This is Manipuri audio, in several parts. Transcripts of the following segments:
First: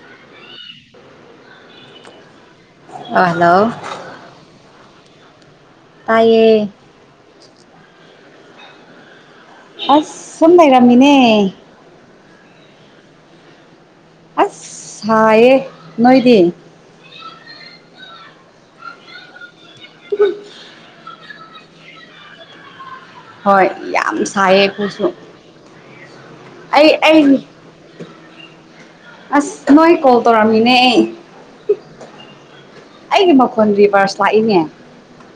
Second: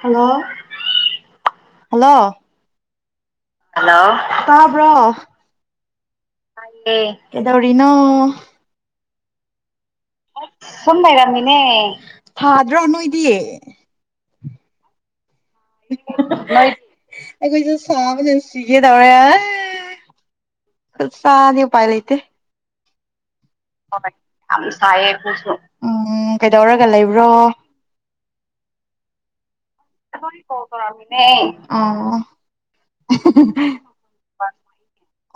ꯍꯜꯂꯣ ꯍꯜꯂꯣ ꯑ ꯍꯜꯂꯣ ꯍꯂꯣ ꯇꯥꯕ꯭ꯔꯣ ꯇꯥꯏꯌꯦ ꯀꯗꯧꯔꯤꯅꯣ ꯑꯁ ꯁꯨꯝ ꯂꯩꯔꯝꯃꯤꯅꯦ ꯊꯥꯗ꯭ꯔꯣ ꯅꯣꯏꯗꯤ ꯑꯁ ꯍ ꯌꯦ ꯑꯩꯈꯣꯏꯁꯨ ꯁꯥꯕ ꯆꯁꯤꯒꯦ ꯇꯧꯔꯦ ꯑꯗꯨꯣꯏ ꯆꯅꯤ ꯎ ꯄꯥꯏ ꯂꯩꯇꯦ ꯍꯣꯏ ꯌꯥꯝ ꯌꯥꯝ ꯁꯥꯏꯌꯦ ꯁꯥꯏꯌꯦꯀꯁꯨ ꯑꯩꯈꯣꯏꯁꯨ ꯎꯝ ꯀꯩꯗꯧꯔꯒ ꯂꯩꯕ꯭ꯔꯣ ꯑꯁ ꯅꯣꯏ ꯀꯣꯜ ꯀꯣ ꯇꯧꯔꯝꯃꯤꯅꯦ ꯇ ꯑꯩ ꯅ ꯑꯩꯒꯤ ꯃꯈꯣꯟ ꯔꯤꯚꯔꯁ ꯂꯥꯛꯏꯅꯦ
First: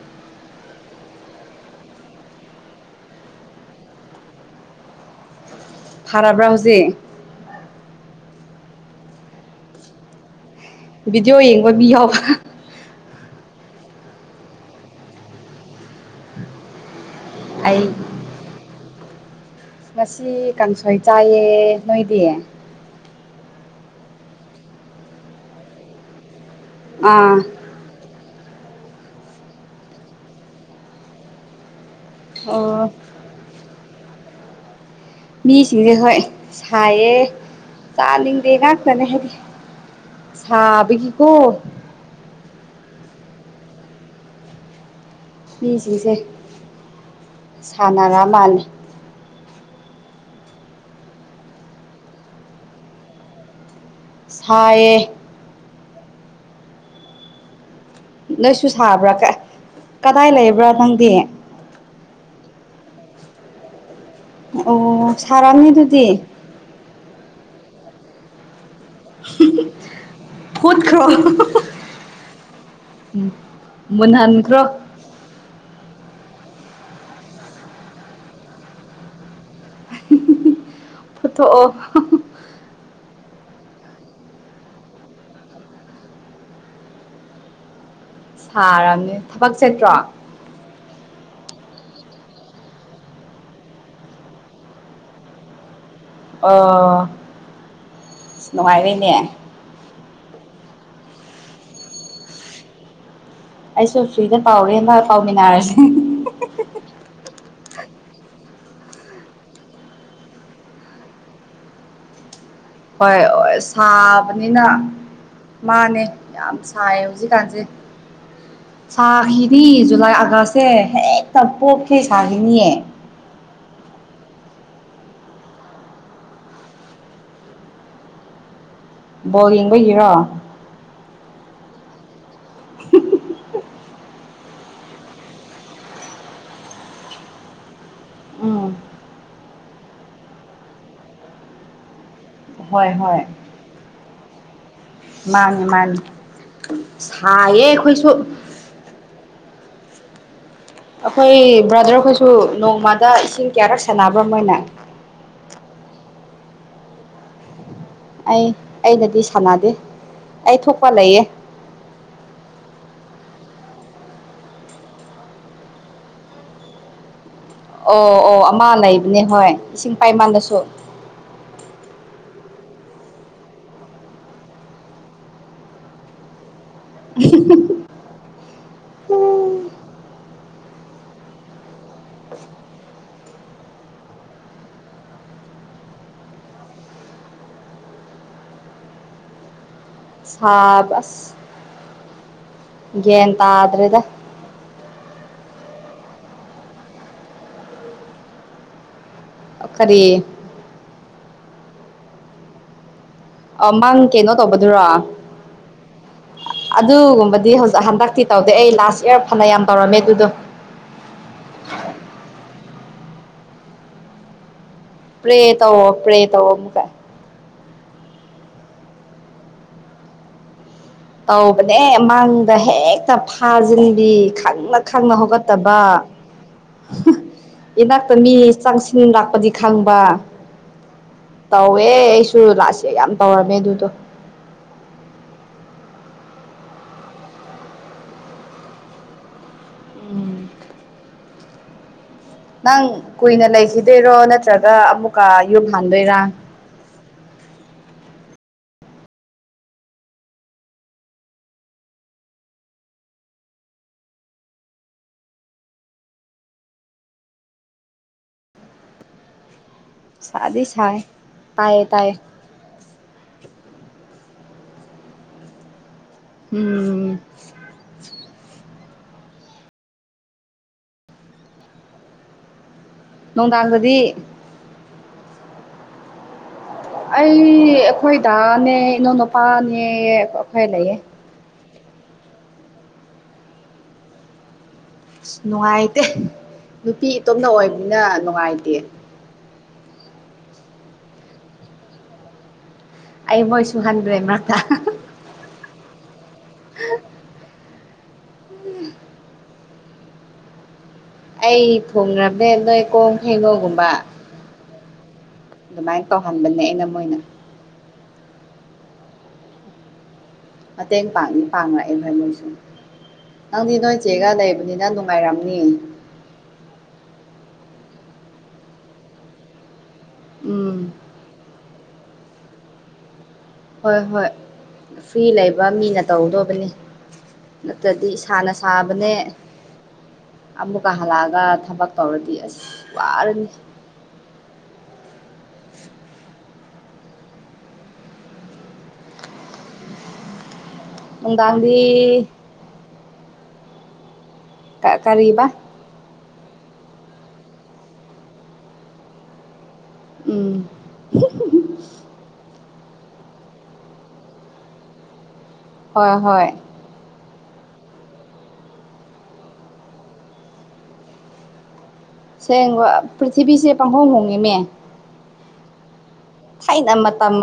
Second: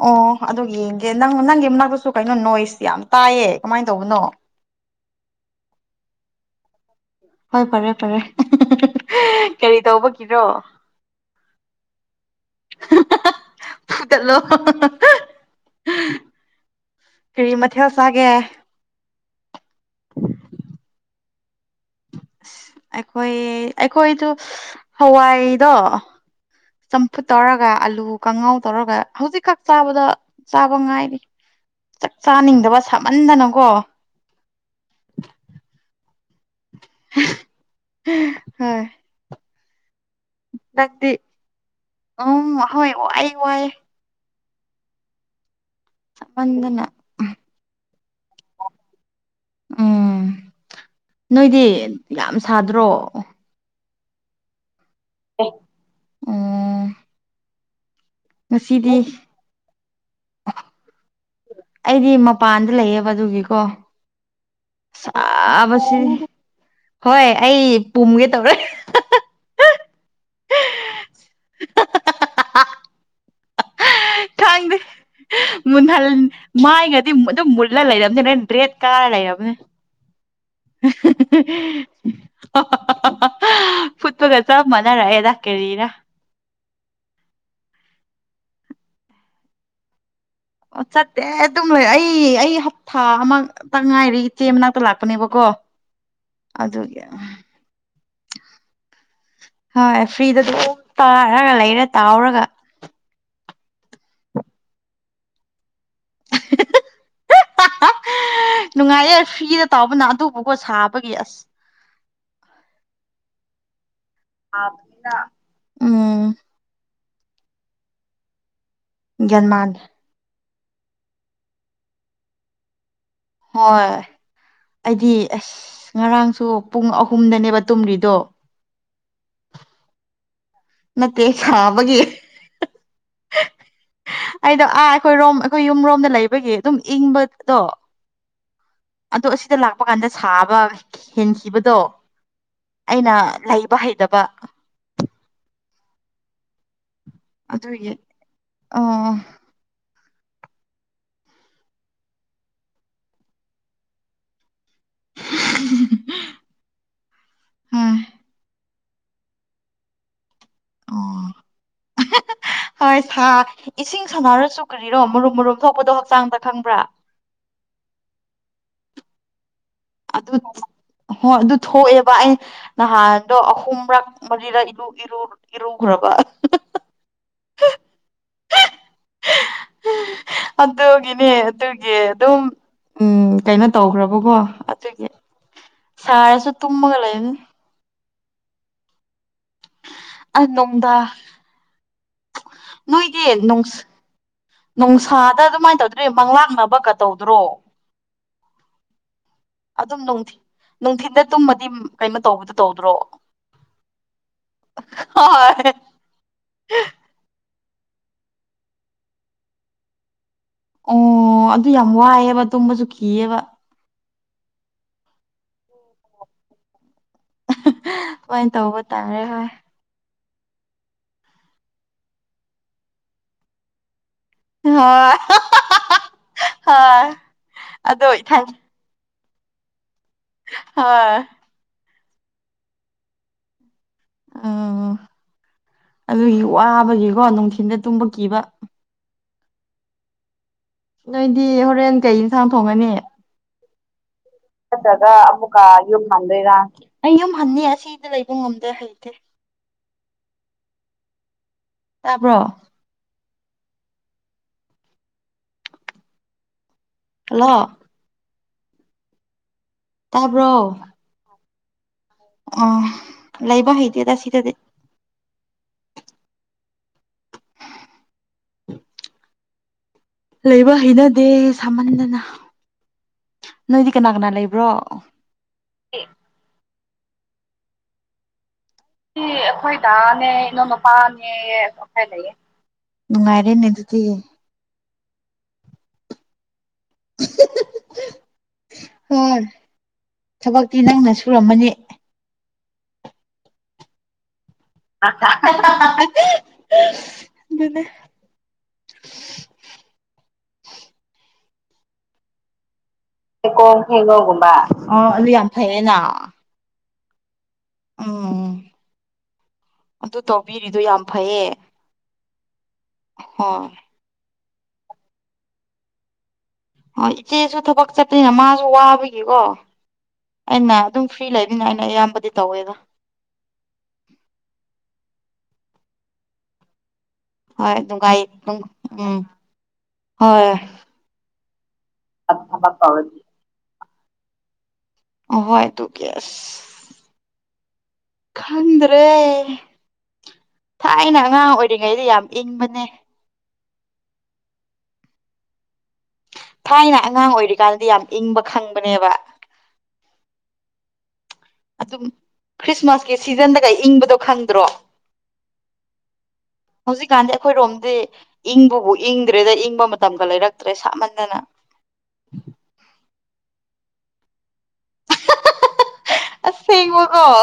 ꯑꯣ ꯑꯗꯨꯒꯤꯡ ꯑꯦ ꯅꯪ ꯅꯪꯒꯤ ꯃꯅꯥꯛꯇꯁꯨ ꯀꯩꯅꯣ ꯅꯣꯏꯁ ꯌꯥꯝ ꯇꯥꯏꯌꯦ ꯀꯃꯥꯏꯅ ꯇꯧꯕꯅꯣ ꯐꯔꯔꯕ꯭ꯔꯥ ꯍꯧꯖꯤꯛ ꯍꯣꯏ ꯐꯔꯦ ꯐꯔꯦ ꯀꯔꯤ ꯇꯧꯕꯒꯤꯔꯣ ꯕꯤꯗꯤꯑꯣ ꯌꯦꯡꯕ ꯃꯤ ꯌꯥꯎꯕ ꯄꯗꯂꯣ ꯀꯔꯤ ꯃꯊ ꯑꯩ ꯆꯒꯦ ꯉꯁꯤ ꯀꯥꯡꯁꯣꯏ ꯆꯥꯏꯌꯦ ꯅꯣꯏꯗꯤꯌꯦ ꯍꯣꯏ ꯑꯩꯈꯣꯏꯗ ꯍꯋꯥꯏꯗꯣ ꯁꯄꯨ ꯑꯥ ꯇꯔꯒ ꯑꯜꯂꯨ ꯀꯥꯡꯉꯥꯎ ꯇꯧꯔꯒ ꯍꯧꯖꯤꯛꯈꯛ ꯆꯥꯕꯗ ꯆꯥꯕ ꯉꯥꯏꯔꯤ ꯆꯥꯛ ꯑꯣ ꯆꯥꯅꯤꯡꯗꯕ ꯁꯥꯃꯟꯗꯅꯀꯣ ꯃꯤꯁꯤꯡꯁꯦ ꯍꯣꯏ ꯁꯥꯏꯌꯦ ꯆꯥꯅꯤꯡꯗꯦ ꯉꯥꯛꯇꯅꯦ ꯍꯥꯏꯗꯤ ꯂꯗꯤ ꯁꯥꯕꯒꯤꯀꯣ ꯎꯝ ꯍꯣꯏ ꯋꯥꯏ ꯋꯥꯏ ꯃꯤꯁꯤꯡꯁꯦ ꯆꯞꯃꯟꯗꯅ ꯁꯥꯟꯅꯔ ꯃꯥꯜꯂꯤ ꯎꯝ ꯅꯣꯏꯗꯤ ꯌꯥꯝ ꯁꯥꯗ꯭ꯔꯣ ꯁꯌꯦ ꯎꯝ ꯅꯣꯏꯁꯨ ꯉꯁꯤꯗꯤ ꯁꯥꯕ꯭ꯔꯥ ꯀꯗꯥꯏ ꯂꯩꯕ꯭ꯔꯥ ꯅꯪꯗꯤ ꯑꯩꯗꯤ ꯃꯄꯥꯟꯗ ꯂꯩꯌꯦꯕ ꯑꯗꯨꯒꯤꯀꯣ ꯑꯣ ꯁꯥꯔꯝꯅꯤ ꯆꯕꯁꯤ ꯑꯗꯨꯗꯤ ꯍꯣꯏ ꯑꯩ ꯄꯨꯝꯒꯦ ꯇꯧꯔꯦ ꯍꯨꯠꯈ꯭ꯔꯣ ꯎꯝ ꯊꯥꯡꯗ ꯃꯟꯅꯜ ꯃꯥꯏꯉꯗꯤ ꯑꯗꯨꯝ ꯃꯨꯜꯂ ꯂꯩꯔꯕꯝꯅꯤ ꯅꯣꯏ ꯔꯦꯠ ꯀꯂꯔ ꯂꯩꯔꯕꯅꯦ ꯐꯊꯣꯛꯑꯣ ꯐꯨꯠꯄꯒ ꯆ ꯃꯅꯥꯔꯦꯗꯥ ꯀꯦꯔꯤꯔ ꯁꯥꯔꯕꯅꯤ ꯊꯕꯛ ꯆꯦꯠꯇ꯭ꯔꯣ ꯑꯣ ꯆꯠꯇꯦ ꯑꯗꯨꯝ ꯂꯩ ꯑꯩ ꯑꯩ ꯍꯞꯇꯥ ꯑꯃꯛꯇ ꯉꯥꯏꯔꯦ ꯏꯆꯦ ꯃꯅꯥꯛꯇ ꯂꯥꯛꯄꯅꯦꯕꯀꯣ ꯑꯗꯨꯒ ꯑꯣ ꯅꯨꯡꯉꯥꯏꯔꯤꯅꯦ ꯑꯦꯔꯤꯗ ꯇꯥꯔꯒ ꯂꯩꯔ ꯇꯥꯎꯔꯒ ꯑꯩꯁꯨ ꯐ꯭ꯔꯤꯗ ꯄꯥꯎꯔꯦꯕ ꯄꯥꯎꯃꯤꯟꯅꯔꯁꯦ ꯅꯨꯡꯉꯥꯏꯌꯦꯦ ꯐꯤꯗ ꯇꯥꯎꯕꯅ ꯑꯗꯨꯕꯨꯀꯣ ꯁꯥꯕꯒꯤ ꯑꯁ ꯍꯣꯏ ꯍ ꯁꯥꯕꯅꯤꯅ ꯁꯥꯕꯅꯤꯅ ꯃꯥꯅꯦ ꯎꯝ ꯌꯥꯝ ꯁꯥꯏ ꯀꯁꯦ ꯒ꯭ꯌꯥꯟ ꯃꯥꯟ ꯁꯥꯗꯤ ꯖꯨꯂꯥꯏ ꯑꯒꯁ ꯦ ꯍꯦꯛꯇ ꯄꯣꯛꯈꯤꯦ ꯁꯥꯈꯤꯅꯤꯌꯦ ꯍꯣꯏ ꯑꯩꯗꯤ ꯑꯁ ꯉꯔꯥꯡꯁꯨ ꯄꯨꯡ ꯑꯍꯨꯝꯗꯅꯦꯕ ꯇꯨꯝꯔꯤꯗꯣ ꯕꯣ ꯌꯦꯡꯕꯒꯤꯔꯣ ꯃꯦ ꯈꯕꯒꯤ [inaudible] ꯑꯩꯗꯣ ꯑꯥ ꯑꯩꯈꯣꯏꯔꯣꯝ ꯑꯩꯈꯣꯏ ꯌꯨꯝꯔꯣꯝꯗ ꯂꯩꯕꯒꯤ ꯑꯗꯨꯝ ꯏꯪꯕꯗꯣ ꯎꯝ ꯑꯗꯣ ꯑꯁꯤꯗ ꯂꯥꯛꯄ ꯀꯥꯟꯗ ꯁꯥꯕ ꯍꯦꯟꯈꯤꯕꯗꯣ ꯍꯣꯏ ꯑꯩꯅ ꯍꯣꯏ ꯂꯩꯕ ꯍꯩꯇꯕ ꯃꯥꯅꯤ ꯃꯥꯅꯤ ꯁꯥꯏꯌꯦ ꯑꯗꯨꯒꯤ ꯑꯩꯈꯣꯏꯁꯨ ꯑꯣ ꯑꯩꯈꯣꯏ ꯕ꯭ꯔꯥꯗꯔꯈꯣꯏꯁꯨ ꯅꯣꯡꯃꯗ ꯏꯁꯤꯡ ꯀꯌꯥꯔꯛ ꯁꯥꯟꯅꯕ꯭ꯔꯥ ꯃꯣꯏꯅ ꯎꯝ ꯑꯩ ꯑꯩꯅꯗꯤ ꯁꯥꯟꯅꯗꯦ ꯑꯩ ꯊꯣꯛꯄ ꯂꯩꯌꯦ ꯍ ꯁꯥ ꯏꯁꯤꯡ ꯁꯥꯟꯅꯔꯁꯨ ꯀꯔꯤꯔꯣ ꯃꯔꯨꯝ ꯃꯔꯨꯝ ꯊꯣꯛꯄꯗꯣ ꯍꯛꯆꯥꯡꯗ ꯈꯪꯕ꯭ꯔꯥ ꯑꯣ ꯑꯣ ꯑꯃ ꯂꯩꯕꯅꯦ ꯍꯣꯏ ꯏꯁꯤꯡ ꯑꯗꯨ ꯄꯥꯏꯃꯥꯟꯗꯁꯨ ꯍꯣꯏ ꯑꯗꯨ ꯊꯣꯛꯑꯦꯕ ꯑꯩ ꯅꯍꯥꯟꯗꯣ ꯑꯍꯨꯝꯔꯛ ꯃꯔꯤꯔ ꯏꯔꯨꯈ꯭ꯔꯕ ꯎꯝ ꯑꯗꯨꯒꯤꯅꯦ ꯑꯗꯨꯒꯤ ꯑꯗꯨꯝ ꯎꯝ ꯀꯩꯅꯣ ꯇꯧꯈ꯭ꯔꯕꯀꯣ ꯆꯁꯨ ꯇꯨꯃꯒ ꯑꯁ ꯁꯥꯥꯕꯁ ꯅꯣꯏꯒꯦ ꯅ ꯅ ꯊꯥꯗ ꯑꯗꯨꯃꯥꯏꯅ ꯇꯧꯗ꯭ꯔꯔꯤ ꯃꯪꯂꯥꯛꯅꯕ ꯀ ꯇꯧꯗ꯭ꯔꯣ ꯀꯔꯤ ꯑꯗꯨꯝꯊꯤ ꯅꯨꯡꯊꯤꯗ ꯇꯨꯝꯃꯗꯤ ꯀꯩꯅꯣ ꯇꯧꯕꯗꯣ ꯇꯧꯗ꯭ꯔꯣ ꯑ ꯃꯪ ꯀꯩꯅꯣ ꯇꯧꯕꯗꯨꯔꯣ ꯍꯣꯏ ꯑꯗꯨꯒꯨꯝꯕꯗꯤ ꯍꯧꯖꯤꯛ ꯍꯟꯗꯛꯇꯤ ꯇꯧꯗꯦ ꯑꯩ ꯂꯥꯁ ꯏꯔ ꯐꯅ ꯌꯥꯝ ꯇꯧꯔꯝꯃꯦ ꯑꯗꯨꯗꯣ ꯑꯣ ꯑꯗꯨ ꯌꯥꯝ ꯋꯥꯏꯑꯦꯕ ꯇꯨꯝꯕꯁꯨ ꯀꯤꯑꯕ ꯄꯦ ꯇ ꯑꯣ ꯄ꯭ꯔꯦ ꯇ ꯑꯣ ꯑꯃꯨ ꯀꯥꯏ ꯑꯗꯨꯃꯥꯏꯅ ꯇꯧꯕ ꯇꯥꯔꯦ ꯍꯣꯏ ꯇꯧꯕꯅꯦ ꯃꯥꯡꯗ ꯍꯦꯛꯇ ꯐꯥꯖꯤꯟꯕꯤ ꯈꯪꯅ ꯈꯪꯅ ꯍꯣꯏ ꯍꯧꯒꯠꯇꯕ ꯍꯣꯏ ꯑꯗꯣ ꯏꯅꯥꯛꯇ ꯃꯤ ꯆꯪꯁꯤꯟ ꯂꯄ ꯄꯗꯤ ꯈꯪꯕ ꯍ ꯑꯦ ꯑꯩꯁꯨ ꯂꯥꯛꯁꯦ ꯌꯥꯝ ꯇꯧꯔꯝꯃꯦ ꯑꯗꯨꯗꯣ ꯎꯝ ꯑꯗꯨꯒꯤ ꯋꯥꯕꯒꯤꯀꯣ ꯅꯨꯡꯊꯤꯟꯗ ꯇꯨꯝꯕ ꯀꯤꯕ ꯅꯣꯏꯗꯤ ꯍꯣꯔꯦꯟ ꯀꯩ ꯅꯪ ꯐꯒꯅꯤ ꯀꯨꯏꯅ ꯂꯩꯈꯤꯗꯣꯏꯔꯣ ꯅꯠꯇ꯭ꯔꯒ ꯑꯃꯨꯛꯀ ꯌꯨꯝ ꯌꯣ ꯍꯟꯗꯣꯏꯔꯥ ꯍꯗꯣꯏꯔꯥ ꯑꯩ ꯌꯨꯝ ꯍꯟꯅꯤ ꯑꯁꯤꯗ ꯂꯩꯕ ꯉꯝꯗꯦ ꯍꯩꯇꯦ ꯇꯥꯕ꯭ꯔꯣ ꯍꯜꯂꯣ ꯁꯥꯗꯤꯁ ꯇꯥꯌꯦ ꯇꯌꯦ ꯑ ꯂꯩꯥꯏꯕ ꯍꯗꯤꯦꯗꯁꯤꯗꯗꯤ ꯎꯝ ꯂꯩꯕ ꯍꯩꯅꯗꯦ ꯁꯃꯟꯗꯅ ꯅꯣꯏꯗꯤ ꯀꯅꯥ ꯅꯨꯡꯗꯥꯡꯗꯗꯤ ꯀꯅꯥ ꯂꯩꯕ꯭ꯔꯣ ꯑꯩ ꯑꯩꯈꯣꯏꯗꯅꯦ ꯁꯤ ꯑꯩꯈꯣꯏ ꯗꯥꯅꯦ ꯂꯩꯌꯦ ꯏꯅꯎꯅꯨꯄꯥꯅꯦ ꯅꯨꯡꯉꯥꯏꯔꯦꯅꯦ ꯑꯗꯨꯗꯤ ꯑꯁ ꯅꯨꯡꯉꯥꯏꯇꯦ ꯅꯨꯄꯤ ꯏꯇꯣꯝꯅ ꯑꯣꯏꯕꯅꯤꯅ ꯅꯨꯡꯉꯥꯏꯇꯦ ꯍꯣꯏ ꯊꯕꯛꯇꯤ ꯅꯪꯅ ꯁꯨꯔꯝꯃꯅꯤ ꯑꯩ ꯃꯣꯏꯁꯨꯨꯍꯥꯟꯗ꯭ꯔꯦꯃ ꯑꯗꯨ [unintelligible] ꯑꯩ ꯊꯣꯡꯕꯅꯦꯦ ꯅꯣꯏ ꯀꯣꯡ ꯍꯩꯀꯣꯡ ꯈꯩꯩꯅꯧꯒꯨꯝꯕ ꯍꯩꯉꯧꯒꯨꯝꯕ ꯑꯣ ꯑꯗꯨ ꯌꯥꯝ ꯐꯩꯌꯦꯅ ꯑꯗꯨꯃꯥꯏꯅ ꯇꯧꯍꯟꯕꯅꯦ ꯑꯩꯅ ꯃꯣꯏꯅ ꯑ ꯃꯇꯦꯡ ꯄꯥꯡꯅꯤ ꯄꯥꯡꯉꯛꯑꯦ ꯅꯣꯏ ꯃꯣꯏꯁꯨ ꯅꯪꯗꯤ ꯍꯣꯏ ꯅꯣꯏ ꯆꯦꯒ ꯂꯩꯕ ꯑꯗꯨꯅꯤꯅ ꯅꯨꯡꯉꯥꯏꯔꯝꯅꯤ ꯍꯣꯏ ꯏꯆꯦꯁꯨ ꯊꯕꯛ ꯆꯠꯇꯅꯤꯅ ꯃꯥꯁꯨ ꯋꯥꯕꯒꯤꯀꯣ ꯑꯩꯅ ꯎꯝ ꯑꯗꯨꯝ ꯐ꯭ꯔꯤ ꯂꯩꯕ ꯅꯦ ꯑꯌꯥꯝꯕꯗꯤ ꯇꯧꯋꯦꯗ ꯍꯣꯏ ꯍꯣꯏ ꯐ꯭ꯔꯤ ꯂꯩꯕ ꯃꯤꯅ ꯇꯧꯗꯧꯕꯅꯤ ꯍꯣꯏ ꯅꯠꯇ꯭ꯔꯗꯤ ꯅꯨꯡꯉꯥꯏ ꯏꯁꯥꯅ ꯁꯥꯕꯅꯦ ꯎꯝ ꯍꯣꯏ ꯑꯃꯨꯛꯀ ꯍꯜꯂꯛꯑꯒ ꯄꯧꯔꯗꯤ ꯑꯁ ꯊꯕꯛ ꯇꯧꯔꯗꯤ ꯋꯥꯔꯅꯤ ꯍ ꯇꯨ ꯀꯁ ꯈꯗ꯭ꯔꯦ ꯊꯥꯏꯅ ꯑꯉꯥꯡ ꯅꯨꯡꯗꯥꯡꯗꯤ ꯑꯣꯏꯔꯤꯉꯩꯗ ꯌꯥꯝ ꯏꯪꯕꯅꯦ ꯀ ꯇꯔꯤꯕ ꯊꯥꯏꯅ ꯑꯉꯥꯡ ꯑꯣꯏꯔꯤꯀꯥꯟꯗꯗꯤ ꯌꯥꯝ ꯏꯪꯕ ꯈꯪꯕꯅꯦꯕ ꯎꯝ ꯑꯗꯨꯝ ꯈ꯭ꯔꯤꯁꯃꯥꯁꯀꯤ ꯁꯤꯖꯟꯗꯒꯩ ꯏꯪꯕꯗꯣ ꯈꯪꯗ꯭ꯔꯣ ꯍꯣꯏ ꯍꯣꯏ ꯍꯧꯖꯤꯛꯀꯥꯟꯗꯤ ꯑꯩꯈꯣꯏꯔꯣꯝꯗꯤ ꯏꯪꯕꯕꯨ ꯏꯪꯗ꯭ꯔꯦꯗ ꯏꯪꯕ ꯃꯇꯝꯒ ꯂꯩꯔꯛꯇ꯭ꯔꯦ ꯁꯥꯞꯃꯟꯗꯅ ꯁꯦꯡ ꯄ꯭ꯔꯤꯊꯤꯕꯤꯁꯦ ꯄꯥꯡꯍꯣꯡ ꯍꯣꯡꯉꯤꯅꯦ ꯊꯥꯏꯅ ꯑꯁꯦꯡꯕꯀꯣ ꯃꯇꯝ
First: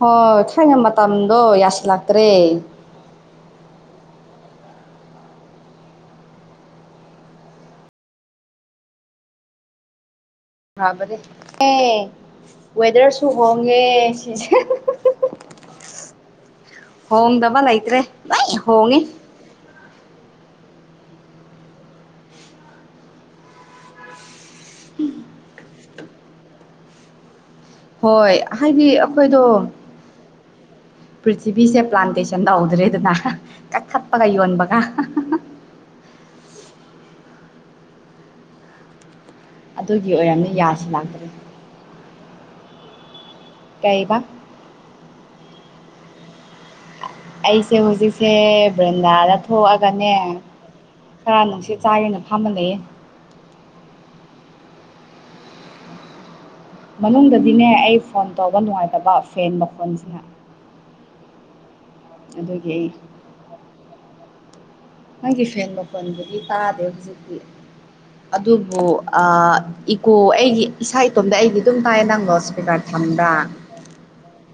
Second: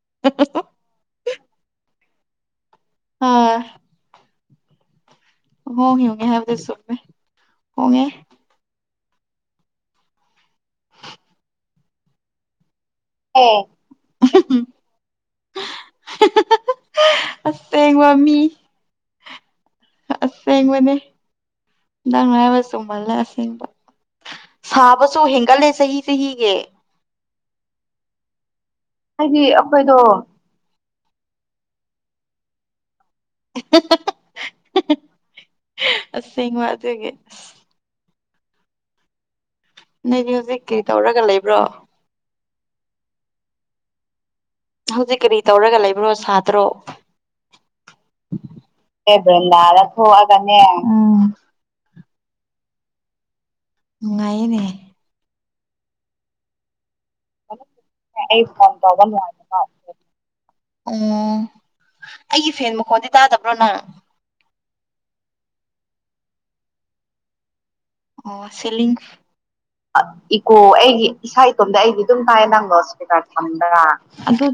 ꯍꯣꯏ ꯊꯥꯏꯅ ꯃꯇꯝꯗꯣ ꯌꯥꯁꯤꯜꯂ ꯇ꯭ꯔꯦ ꯑꯥ ꯍꯒꯦ ꯍꯒꯦ ꯍꯥꯏ ꯁ ꯍꯒꯦ ꯍꯥꯕ ꯑꯦ ꯋꯦꯗꯔꯁꯨ ꯑꯣ ꯍꯣꯡꯉꯦ ꯁꯤꯁꯦ ꯍꯣꯡꯗꯕ ꯂꯩꯇ꯭ꯔꯦ ꯑꯁꯦꯡꯕ ꯃꯤ ꯍꯣꯡꯉꯤ ꯑꯁꯦꯡꯕꯅꯦ ꯅꯪ ꯂꯥꯏꯕ ꯆꯨꯝꯃꯜꯂꯦ ꯑꯁꯦꯡꯕ ꯁꯥꯕꯁꯨ ꯍꯦꯟꯒꯠꯂꯦ ꯆꯍꯤ ꯆꯍꯤꯒꯤ ꯍꯣꯏ ꯍꯥꯏꯗꯤ ꯑꯩꯈꯣꯏꯗꯣ ꯍꯥꯏꯗꯤ ꯑꯩꯈꯣꯏꯗꯣ ꯄ꯭ꯔꯤꯊꯤꯕꯤꯁꯦ ꯄ꯭ꯂꯥꯟꯇꯦꯁꯟ ꯇ ꯍꯧꯧꯗ꯭ꯔꯦꯗꯅ ꯀ ꯊꯞꯄꯒ ꯌꯧꯟꯕꯒ ꯁ ꯃꯥꯗ ꯍꯥꯏꯒꯦ ꯑꯗꯨꯒꯤ ꯅꯗꯤ ꯑꯣꯏꯔꯝꯅꯤ ꯍꯧꯖꯤꯛꯀꯤ ꯌꯥꯁꯤ ꯇꯧꯔꯒ ꯂꯥꯛꯇ꯭ꯔꯦ ꯂꯩꯕ꯭ꯔꯣ ꯀꯩꯕ ꯍꯧꯖꯤꯛ ꯀꯔꯤ ꯇꯧꯔꯒ ꯂꯩꯕ꯭ꯔꯣ ꯁꯥꯗ꯭ꯔꯣ ꯑꯩꯁꯦ ꯍꯧꯖꯤꯛꯁꯦ ꯑꯦ ꯕ꯭ꯔꯤꯟꯗꯥꯗ ꯕ꯭ꯔꯦꯟꯗꯥꯗ ꯊꯣꯛꯑꯒꯅꯦ ꯎꯝ ꯈꯔ ꯅꯨꯡꯁꯤ ꯆꯥꯒꯦꯅ ꯐꯥꯃ ꯂꯩꯌꯦ ꯎ ꯉꯥꯏꯅꯦ ꯃꯅꯨꯡꯗꯗꯤꯅꯦ ꯑꯩ ꯐꯣꯟ ꯇꯧꯕ ꯅꯨꯡꯉꯥꯏꯇꯕ ꯐꯦꯟ ꯃꯈꯣꯟꯁꯤꯅ ꯑꯣ ꯑꯩꯒꯤ ꯑꯗꯨꯒꯤ ꯐꯦꯟ ꯑꯩ ꯃꯈꯣꯟꯗꯤ ꯇꯥꯗꯕ꯭ꯔꯣ ꯅꯪ ꯅꯪꯒꯤ ꯐꯦꯟ ꯃꯄꯣꯟꯕꯨꯗꯤ ꯇꯥꯗꯦ ꯍꯧꯖꯤꯛꯇꯤ ꯑꯣ ꯑꯗꯨꯕꯨ ꯁꯤꯂꯤꯡ ꯏꯀꯣ ꯑꯩꯒꯤ ꯏꯁꯥ ꯏꯇꯣꯝꯇ ꯑꯩꯗꯤ ꯑꯗꯨꯝ ꯇꯥꯏꯑꯌꯦ ꯅꯪꯅꯣ ꯏꯁꯄꯤꯀꯔ ꯊ ꯊꯒ ꯑꯗꯨ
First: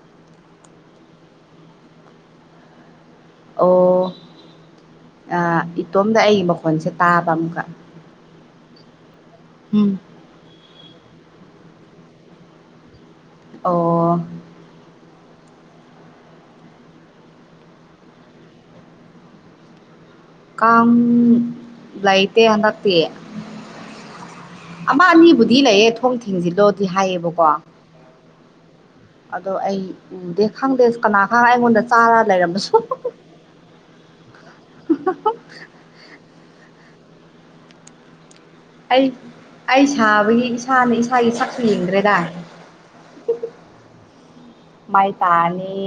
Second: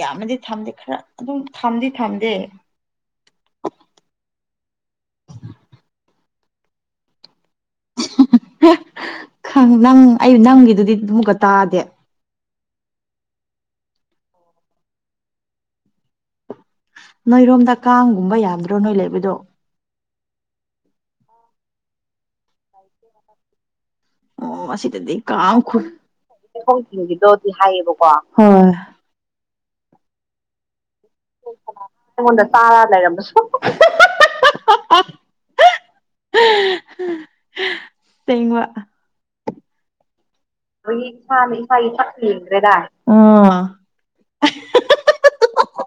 ꯌꯥꯝꯌꯥꯝꯃꯗꯤ ꯊꯝꯗꯦ ꯈꯔ ꯑꯗꯨꯝ ꯊꯝꯗꯤ ꯊꯝꯗꯦ ꯑꯣ ꯏꯇꯣꯝꯗ ꯑꯩꯒꯤ ꯃꯈꯣꯟꯁꯦ ꯇꯥꯕ ꯑꯃꯨꯛꯀ ꯎꯝ ꯅꯪ ꯑꯩ ꯅꯪꯒꯤꯗꯨꯗꯤ ꯑꯃ ꯑꯃꯨꯛꯀ ꯇꯥꯗꯦ ꯑꯣ ꯅꯣꯏꯔꯣꯝꯗ ꯀꯥꯡꯒꯨꯝꯕ ꯌꯥꯝꯗ꯭ꯔꯣ ꯅꯣꯏ ꯂꯩꯕꯗꯣ ꯀ ꯂꯩꯥꯏꯇ ꯍꯗꯇ ꯑꯣ ꯑꯃ ꯑꯁꯤꯗꯗꯤ ꯑꯅꯤꯕꯨꯗꯤ ꯀꯥꯡ ꯈꯨꯏ ꯂꯩꯌꯦ ꯊꯣꯡ ꯂꯩꯈꯣꯝ ꯊꯦꯡꯖꯤꯜꯂꯣꯗꯤ ꯍꯥꯏꯌꯦꯕꯀꯣ ꯊꯤꯟꯕꯤꯗꯣꯗꯤ ꯍꯥꯏꯌꯦꯕꯀꯣ ꯍꯣꯏ ꯑꯗꯣ ꯑꯩ ꯎꯗꯦ ꯈꯥꯡꯒꯦ ꯀꯅꯥꯒꯪ ꯑꯩꯉꯣꯟꯗ ꯆꯥꯔ ꯑꯩꯉꯣꯟꯗ ꯂꯩꯔꯝꯕꯁꯨ ꯆꯥꯔ ꯂꯩꯔꯝꯕꯁꯨ ꯇꯦꯡꯉꯋꯥ ꯑꯩ ꯑꯩ ꯁꯥꯕꯒꯤ ꯏꯁꯥꯅ ꯏꯁꯥꯒꯤ ꯁꯛ ꯏꯁꯥꯅ ꯏꯁꯥꯒꯤ ꯁꯛ ꯌꯦꯡꯗ꯭ꯔꯦꯗꯥ ꯌꯦꯡꯗ꯭ꯔꯦꯗ ꯑꯥ ꯃꯩ ꯇꯥꯅꯤ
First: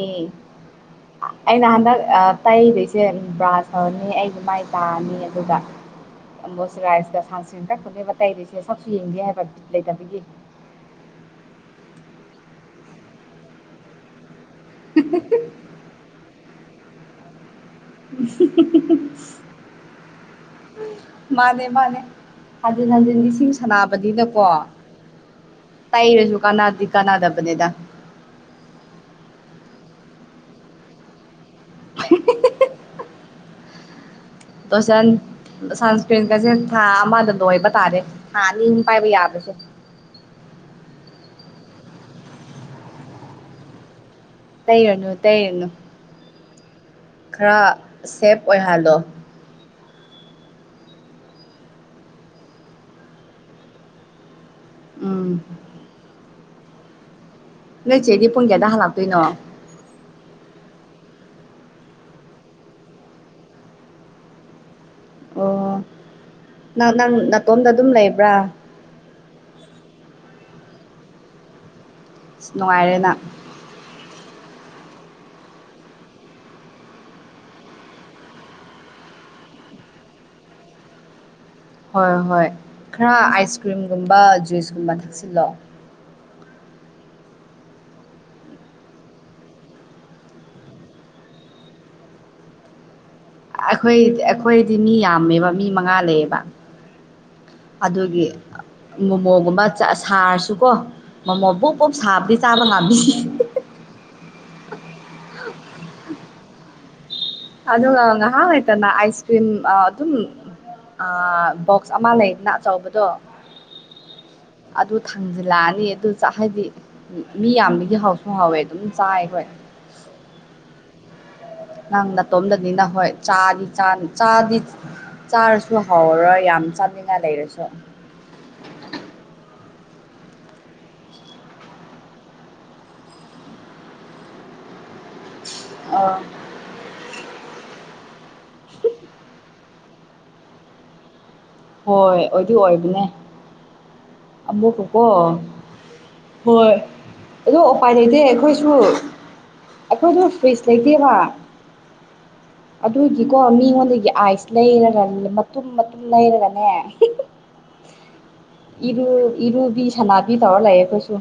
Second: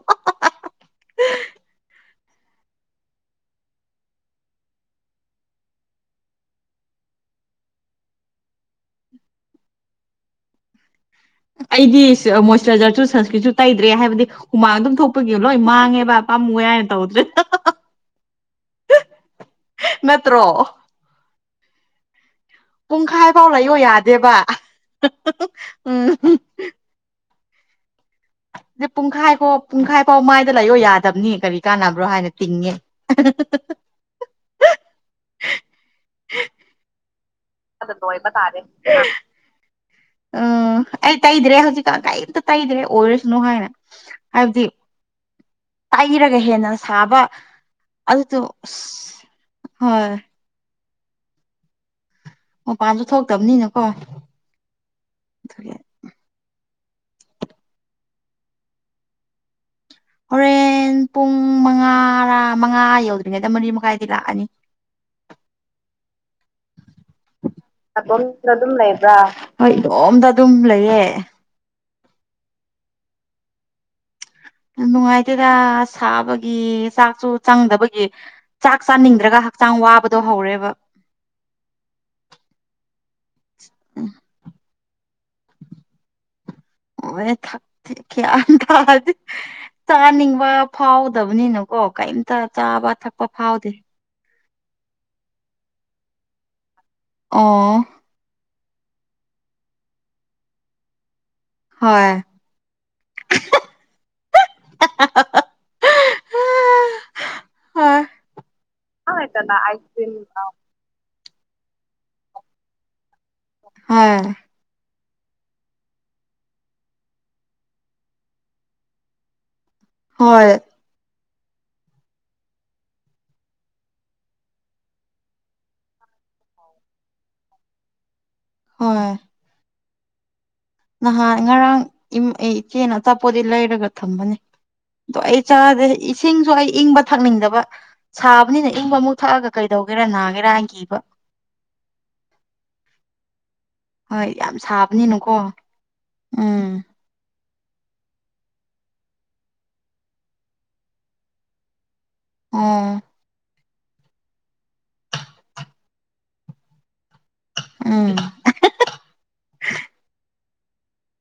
ꯑꯩꯅ ꯍꯟꯗꯛ ꯇꯩꯗꯣꯏꯁꯦꯝ ꯕ꯭ꯔꯥꯖ ꯍꯧꯔꯅꯤ ꯑꯩꯒꯤ ꯃꯥꯏ ꯇꯥꯅꯤ ꯑꯗꯨꯒ ꯃꯣꯁ ꯔꯥꯏꯁꯀ ꯁꯁ ꯀꯛꯄꯅꯦꯕ ꯇꯇꯩꯗꯤꯁꯦ ꯁꯛꯁꯨꯨ ꯌꯦꯡꯒꯦ ꯍꯥꯏꯕ ꯂꯩꯇꯕꯒꯤ [inaudible] ꯑꯩꯗꯤ ꯃꯣꯏꯆꯔꯥꯏꯖꯔꯁꯨ ꯁꯟꯁꯀ꯭ꯔꯤꯠꯁꯨ ꯇꯩꯗ꯭ꯔꯦ ꯍꯥꯏꯕꯗꯤ ꯍꯨꯃꯥꯡ ꯑꯗꯨꯝ ꯊꯣꯛꯄꯒꯤ ꯂꯣꯏ ꯃꯥꯡꯉꯦꯕ ꯄꯥꯝꯃꯨ ꯍꯥꯏꯏꯅ ꯇꯧꯗ꯭ꯔꯦ ꯅꯠꯇ꯭ꯔꯣ ꯃꯥꯅꯦ ꯃꯥꯅꯦ ꯍꯟꯖꯤꯟ ꯍꯟꯖꯤꯟ ꯄꯨꯡꯈꯥꯏ ꯐꯥꯎ ꯂꯤꯁꯤꯡ ꯂꯩꯌꯣ ꯌꯥꯗꯦꯕ ꯁꯥꯟꯅꯥꯅꯕꯅꯤꯅꯀꯣ ꯎꯝ ꯇꯩꯔꯁꯨ ꯀꯅ ꯀꯥꯟꯅꯗꯕ ꯅꯦꯗ ꯑ ꯄꯨꯡꯈꯥꯏ ꯐꯥꯎ ꯄꯨꯡꯈꯥꯏꯐꯥꯎ ꯃꯥꯏꯗ ꯂꯩꯌꯣ ꯌꯥꯗꯕꯅꯤ ꯀꯔꯤ ꯀꯥꯟꯅꯕ꯭ꯔꯣ ꯍꯥꯏꯅ ꯇꯤꯡꯉꯦ ꯂꯣꯁꯟ ꯑꯣꯏꯕ ꯑꯗ ꯇꯥꯔꯦ ꯂꯣꯏꯕ ꯇꯥꯔꯦ ꯅꯍꯅꯤꯨꯝ ꯄꯥꯏꯕ ꯌꯥꯕꯁꯦ ꯎꯝ ꯑꯩ ꯇꯩꯗ꯭ꯔꯦ ꯍꯧꯖꯤꯛꯀꯥꯟ ꯀꯩꯝꯇ ꯇꯩꯗ꯭ꯔꯦ ꯑꯣꯏꯔꯁꯅꯨ ꯍꯥꯏꯅ ꯍꯥꯏꯕꯗꯤ ꯇꯩꯅꯨ ꯇꯩꯅꯨ ꯇꯩꯔꯒ ꯍꯦꯟꯅ ꯁꯥꯕ ꯁꯦꯞ ꯑꯗꯨꯗꯣ ꯑꯣꯏꯍꯜꯂꯣ ꯑ ꯍꯣꯏ ꯃꯄꯥꯟꯁꯨ ꯊꯣꯛꯇꯕꯅꯤꯅꯀꯣ ꯎꯝ ꯑꯗꯨꯒꯤ ꯅꯣꯏꯆꯦꯗꯤ ꯄꯨꯡ ꯀꯌꯥꯗ ꯍꯜꯂꯛꯇꯣꯏꯅꯣ ꯍꯣꯔꯦ ꯌꯦꯟ ꯄꯨꯡ ꯃꯉꯥ ꯃꯉꯥ ꯌꯧꯗ꯭ꯔꯤꯉꯩꯗ ꯃꯔꯤ ꯃꯈꯥꯏꯗꯤ ꯂꯥꯛꯑꯅꯤ ꯑꯣ ꯅꯪ ꯅꯪ ꯅꯥꯇꯣꯝꯗ ꯑꯗꯨꯝ ꯑꯗꯣꯝ ꯂꯩꯕ꯭ꯔꯥ ꯑꯗꯨꯝ ꯂꯩꯕ꯭ꯔꯥ ꯍꯣꯏ ꯏꯇꯣꯝꯗ ꯑꯗꯨꯝꯂꯑꯦ ꯅꯨꯡꯉꯥꯏꯔꯦꯅ ꯅꯨꯡꯉꯥꯏꯇꯦꯗ ꯁꯥꯕꯒꯤ ꯆꯥꯛꯁꯨ ꯆꯪꯗꯕꯒꯤ ꯆꯥꯛ ꯆꯥꯅꯤꯡꯗ꯭ꯔꯒ ꯍꯛꯆꯥꯡ ꯋꯥꯕꯗꯣ ꯍꯧꯔꯦꯕ ꯍꯣꯏ ꯍꯣꯏ ꯈꯔ ꯑꯥꯏꯁ ꯀ꯭ꯔꯤꯝꯒꯨꯝꯕ ꯖꯨꯏꯁꯀꯨꯝꯕ ꯊꯛꯆꯤꯜꯂꯣ ꯍꯣꯏ ꯒꯌꯥꯟ ꯇꯥꯗꯦ ꯆꯥꯅꯤꯡꯕ ꯐꯥꯎꯗꯕꯅꯤꯅꯀꯣ ꯀꯣ ꯀꯩꯝꯇ ꯆꯥꯕ ꯊꯛꯄ ꯐꯥꯎꯗꯦ ꯑꯩꯈꯣꯏ ꯑꯩꯈꯣꯏꯗꯤ ꯃꯤ ꯌꯥꯝꯃꯦꯕ ꯃꯤ ꯃꯉꯥ ꯂꯩꯌꯦꯕ ꯑꯣ ꯑꯗꯨꯒꯤ ꯃꯣꯃꯣꯒꯨꯝꯕ ꯁꯥꯔꯁꯨꯀꯣ ꯃꯣꯃꯣ ꯄꯣꯞ ꯄꯣꯞ ꯍꯣꯏ ꯁꯥꯕꯗꯤ ꯆꯥꯕ ꯉꯝꯃꯤ ꯍꯣꯏ ꯑꯗꯨꯒ ꯉꯍꯥꯟ ꯂꯩꯇꯅ ꯑꯩꯁ ꯀ꯭ꯔꯤꯝ ꯂꯩꯇꯅ ꯑꯥꯏꯁ ꯑꯗꯨꯝ ꯀ꯭ꯔꯤꯝ ꯑ ꯕꯣꯛꯁ ꯑꯃ ꯂꯩꯅ ꯑꯆꯧꯕꯗꯣ ꯍꯥꯥ ꯑꯗꯨ ꯊꯥꯡꯖꯤꯜꯂꯛꯑꯅꯤ ꯑꯗꯨ ꯆꯥꯏ ꯍꯥꯏꯗꯤ ꯃꯤ ꯌꯥꯝꯕꯒꯤ ꯍꯥꯎꯁꯨ ꯍꯥꯎꯋꯦ ꯑꯗꯨꯝ ꯆꯥꯏ ꯑꯩꯈꯣꯏ ꯍꯣꯏ ꯅꯪ ꯅꯥꯇꯣꯝꯗꯅꯤ ꯅ ꯍꯣꯏ ꯆꯥꯗꯤ ꯆꯥꯅꯤ ꯆꯥꯗꯤ ꯆꯥꯔꯁꯨ ꯍꯥꯎꯔꯔꯣꯏ ꯌꯥꯝ ꯆꯥꯅꯤꯡꯉꯥꯏ ꯂꯩꯔꯁꯨ ꯍꯣꯏ ꯅꯍꯥꯟ ꯉꯔꯥꯡ ꯑꯩ ꯏꯆꯦꯅ ꯑꯆꯥꯄꯣꯠꯗꯤ ꯂꯩꯔꯒ ꯊꯝꯕꯅꯦ ꯑꯗꯣ ꯑꯩ ꯆꯥꯗꯦ ꯑꯥ ꯏꯁꯤꯡꯁꯨ ꯑꯏꯪꯕ ꯊꯛꯅꯤꯡꯗꯕ ꯁꯥꯕꯅꯤꯅ ꯏꯪꯕ ꯑꯃꯨꯛ ꯊꯛꯑꯒ ꯀꯩꯗꯧꯒꯦꯔꯥ ꯅꯥꯒꯦꯔꯥ ꯍꯥꯏꯅ ꯀꯤꯕ ꯍꯣꯏ ꯑꯣꯢꯗꯤ ꯑꯣꯏꯕꯅꯦ ꯍꯣꯏ ꯌꯥꯝ ꯑꯕꯣꯛꯀꯀꯣ ꯁꯥꯕꯅꯤꯅꯀꯣ ꯍꯣꯏ ꯎꯝ ꯑꯗꯣ ꯎꯄꯥꯏ ꯂꯩꯇꯦ ꯑꯩꯈꯣꯏꯁꯨ ꯑꯩꯈꯣꯏꯁꯨ ꯐ꯭ꯔꯤꯖ ꯂꯩꯇꯦꯕ ꯑꯣ ꯑꯗꯨꯒꯤꯀꯣ ꯃꯤꯉꯣꯟ ꯑꯗꯨꯒꯤ ꯑꯥꯏꯁ ꯂꯩꯔ ꯃꯇꯨꯝ ꯃꯇꯨꯝ ꯂꯩꯔꯒꯅꯦ ꯎꯝ ꯏꯔꯨ ꯏꯔꯨꯕꯤ ꯁꯥꯅꯕꯤ ꯇꯧꯔ ꯂꯩꯌꯦ ꯑꯩꯈꯣꯏꯁꯨ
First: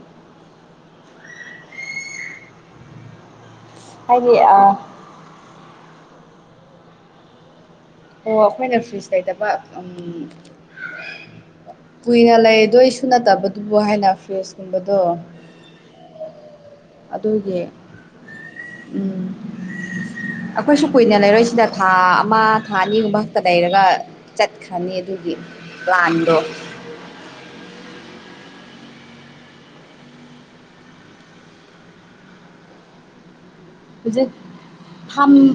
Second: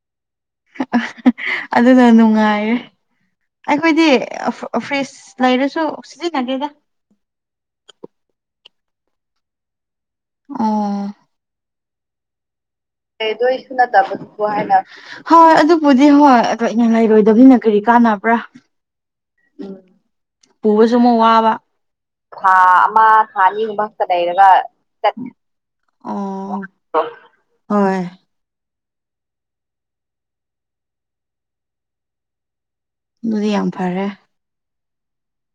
ꯑꯗꯨꯅ ꯅꯨꯡꯉꯥꯏꯔꯦ ꯑꯩꯈꯣꯏꯗꯤ ꯍꯥꯏꯗꯤ ꯑꯥ ꯐ꯭ꯔꯤꯖ ꯂꯩꯔꯁꯨ ꯁꯤꯖꯤꯟꯅꯗꯦꯗ ꯑꯣ ꯑꯩꯈꯣꯏꯅ ꯐ꯭ꯔꯤꯖ ꯂꯩꯇꯕ ꯎꯝ ꯎꯝ ꯀꯨꯏꯅ ꯂꯩ ꯗꯣꯏꯁꯨ ꯅꯠꯇꯕꯗꯨꯕꯨ ꯍꯥꯏꯅ ꯍꯣꯏ ꯑꯗꯨꯕꯨꯗꯤ ꯍꯣꯏ ꯀꯨꯏꯅ ꯂꯩꯔꯣꯏꯗꯕꯅꯤꯅ ꯑꯗꯨꯒꯤ ꯀꯔꯤ ꯀꯥꯟꯅꯕ꯭ꯔ ꯎꯝ ꯎꯝ ꯑꯩꯈꯣꯏꯁꯨ ꯄꯨꯕꯁꯨ ꯑꯃꯨꯛ ꯀꯨꯏꯅ ꯋꯥꯕ ꯂꯩꯔꯣꯏꯁꯤꯗ ꯊꯥ ꯑꯃ ꯊꯥ ꯑꯃ ꯑꯅꯤꯒꯨꯝꯕ ꯊꯥ ꯈꯛꯇ ꯑꯅꯤꯒꯨꯝꯕ ꯂꯩꯔꯒ ꯈꯛꯇ ꯂꯩꯔꯒ ꯆꯠꯈ꯭ꯔꯅꯤ ꯑꯗꯨ ꯄ꯭ꯂꯥꯟꯗꯣ ꯑꯣ ꯍꯣꯏ ꯑꯗꯨꯗꯤ ꯌꯥꯝ ꯐꯔꯦ ꯐꯝꯕꯩ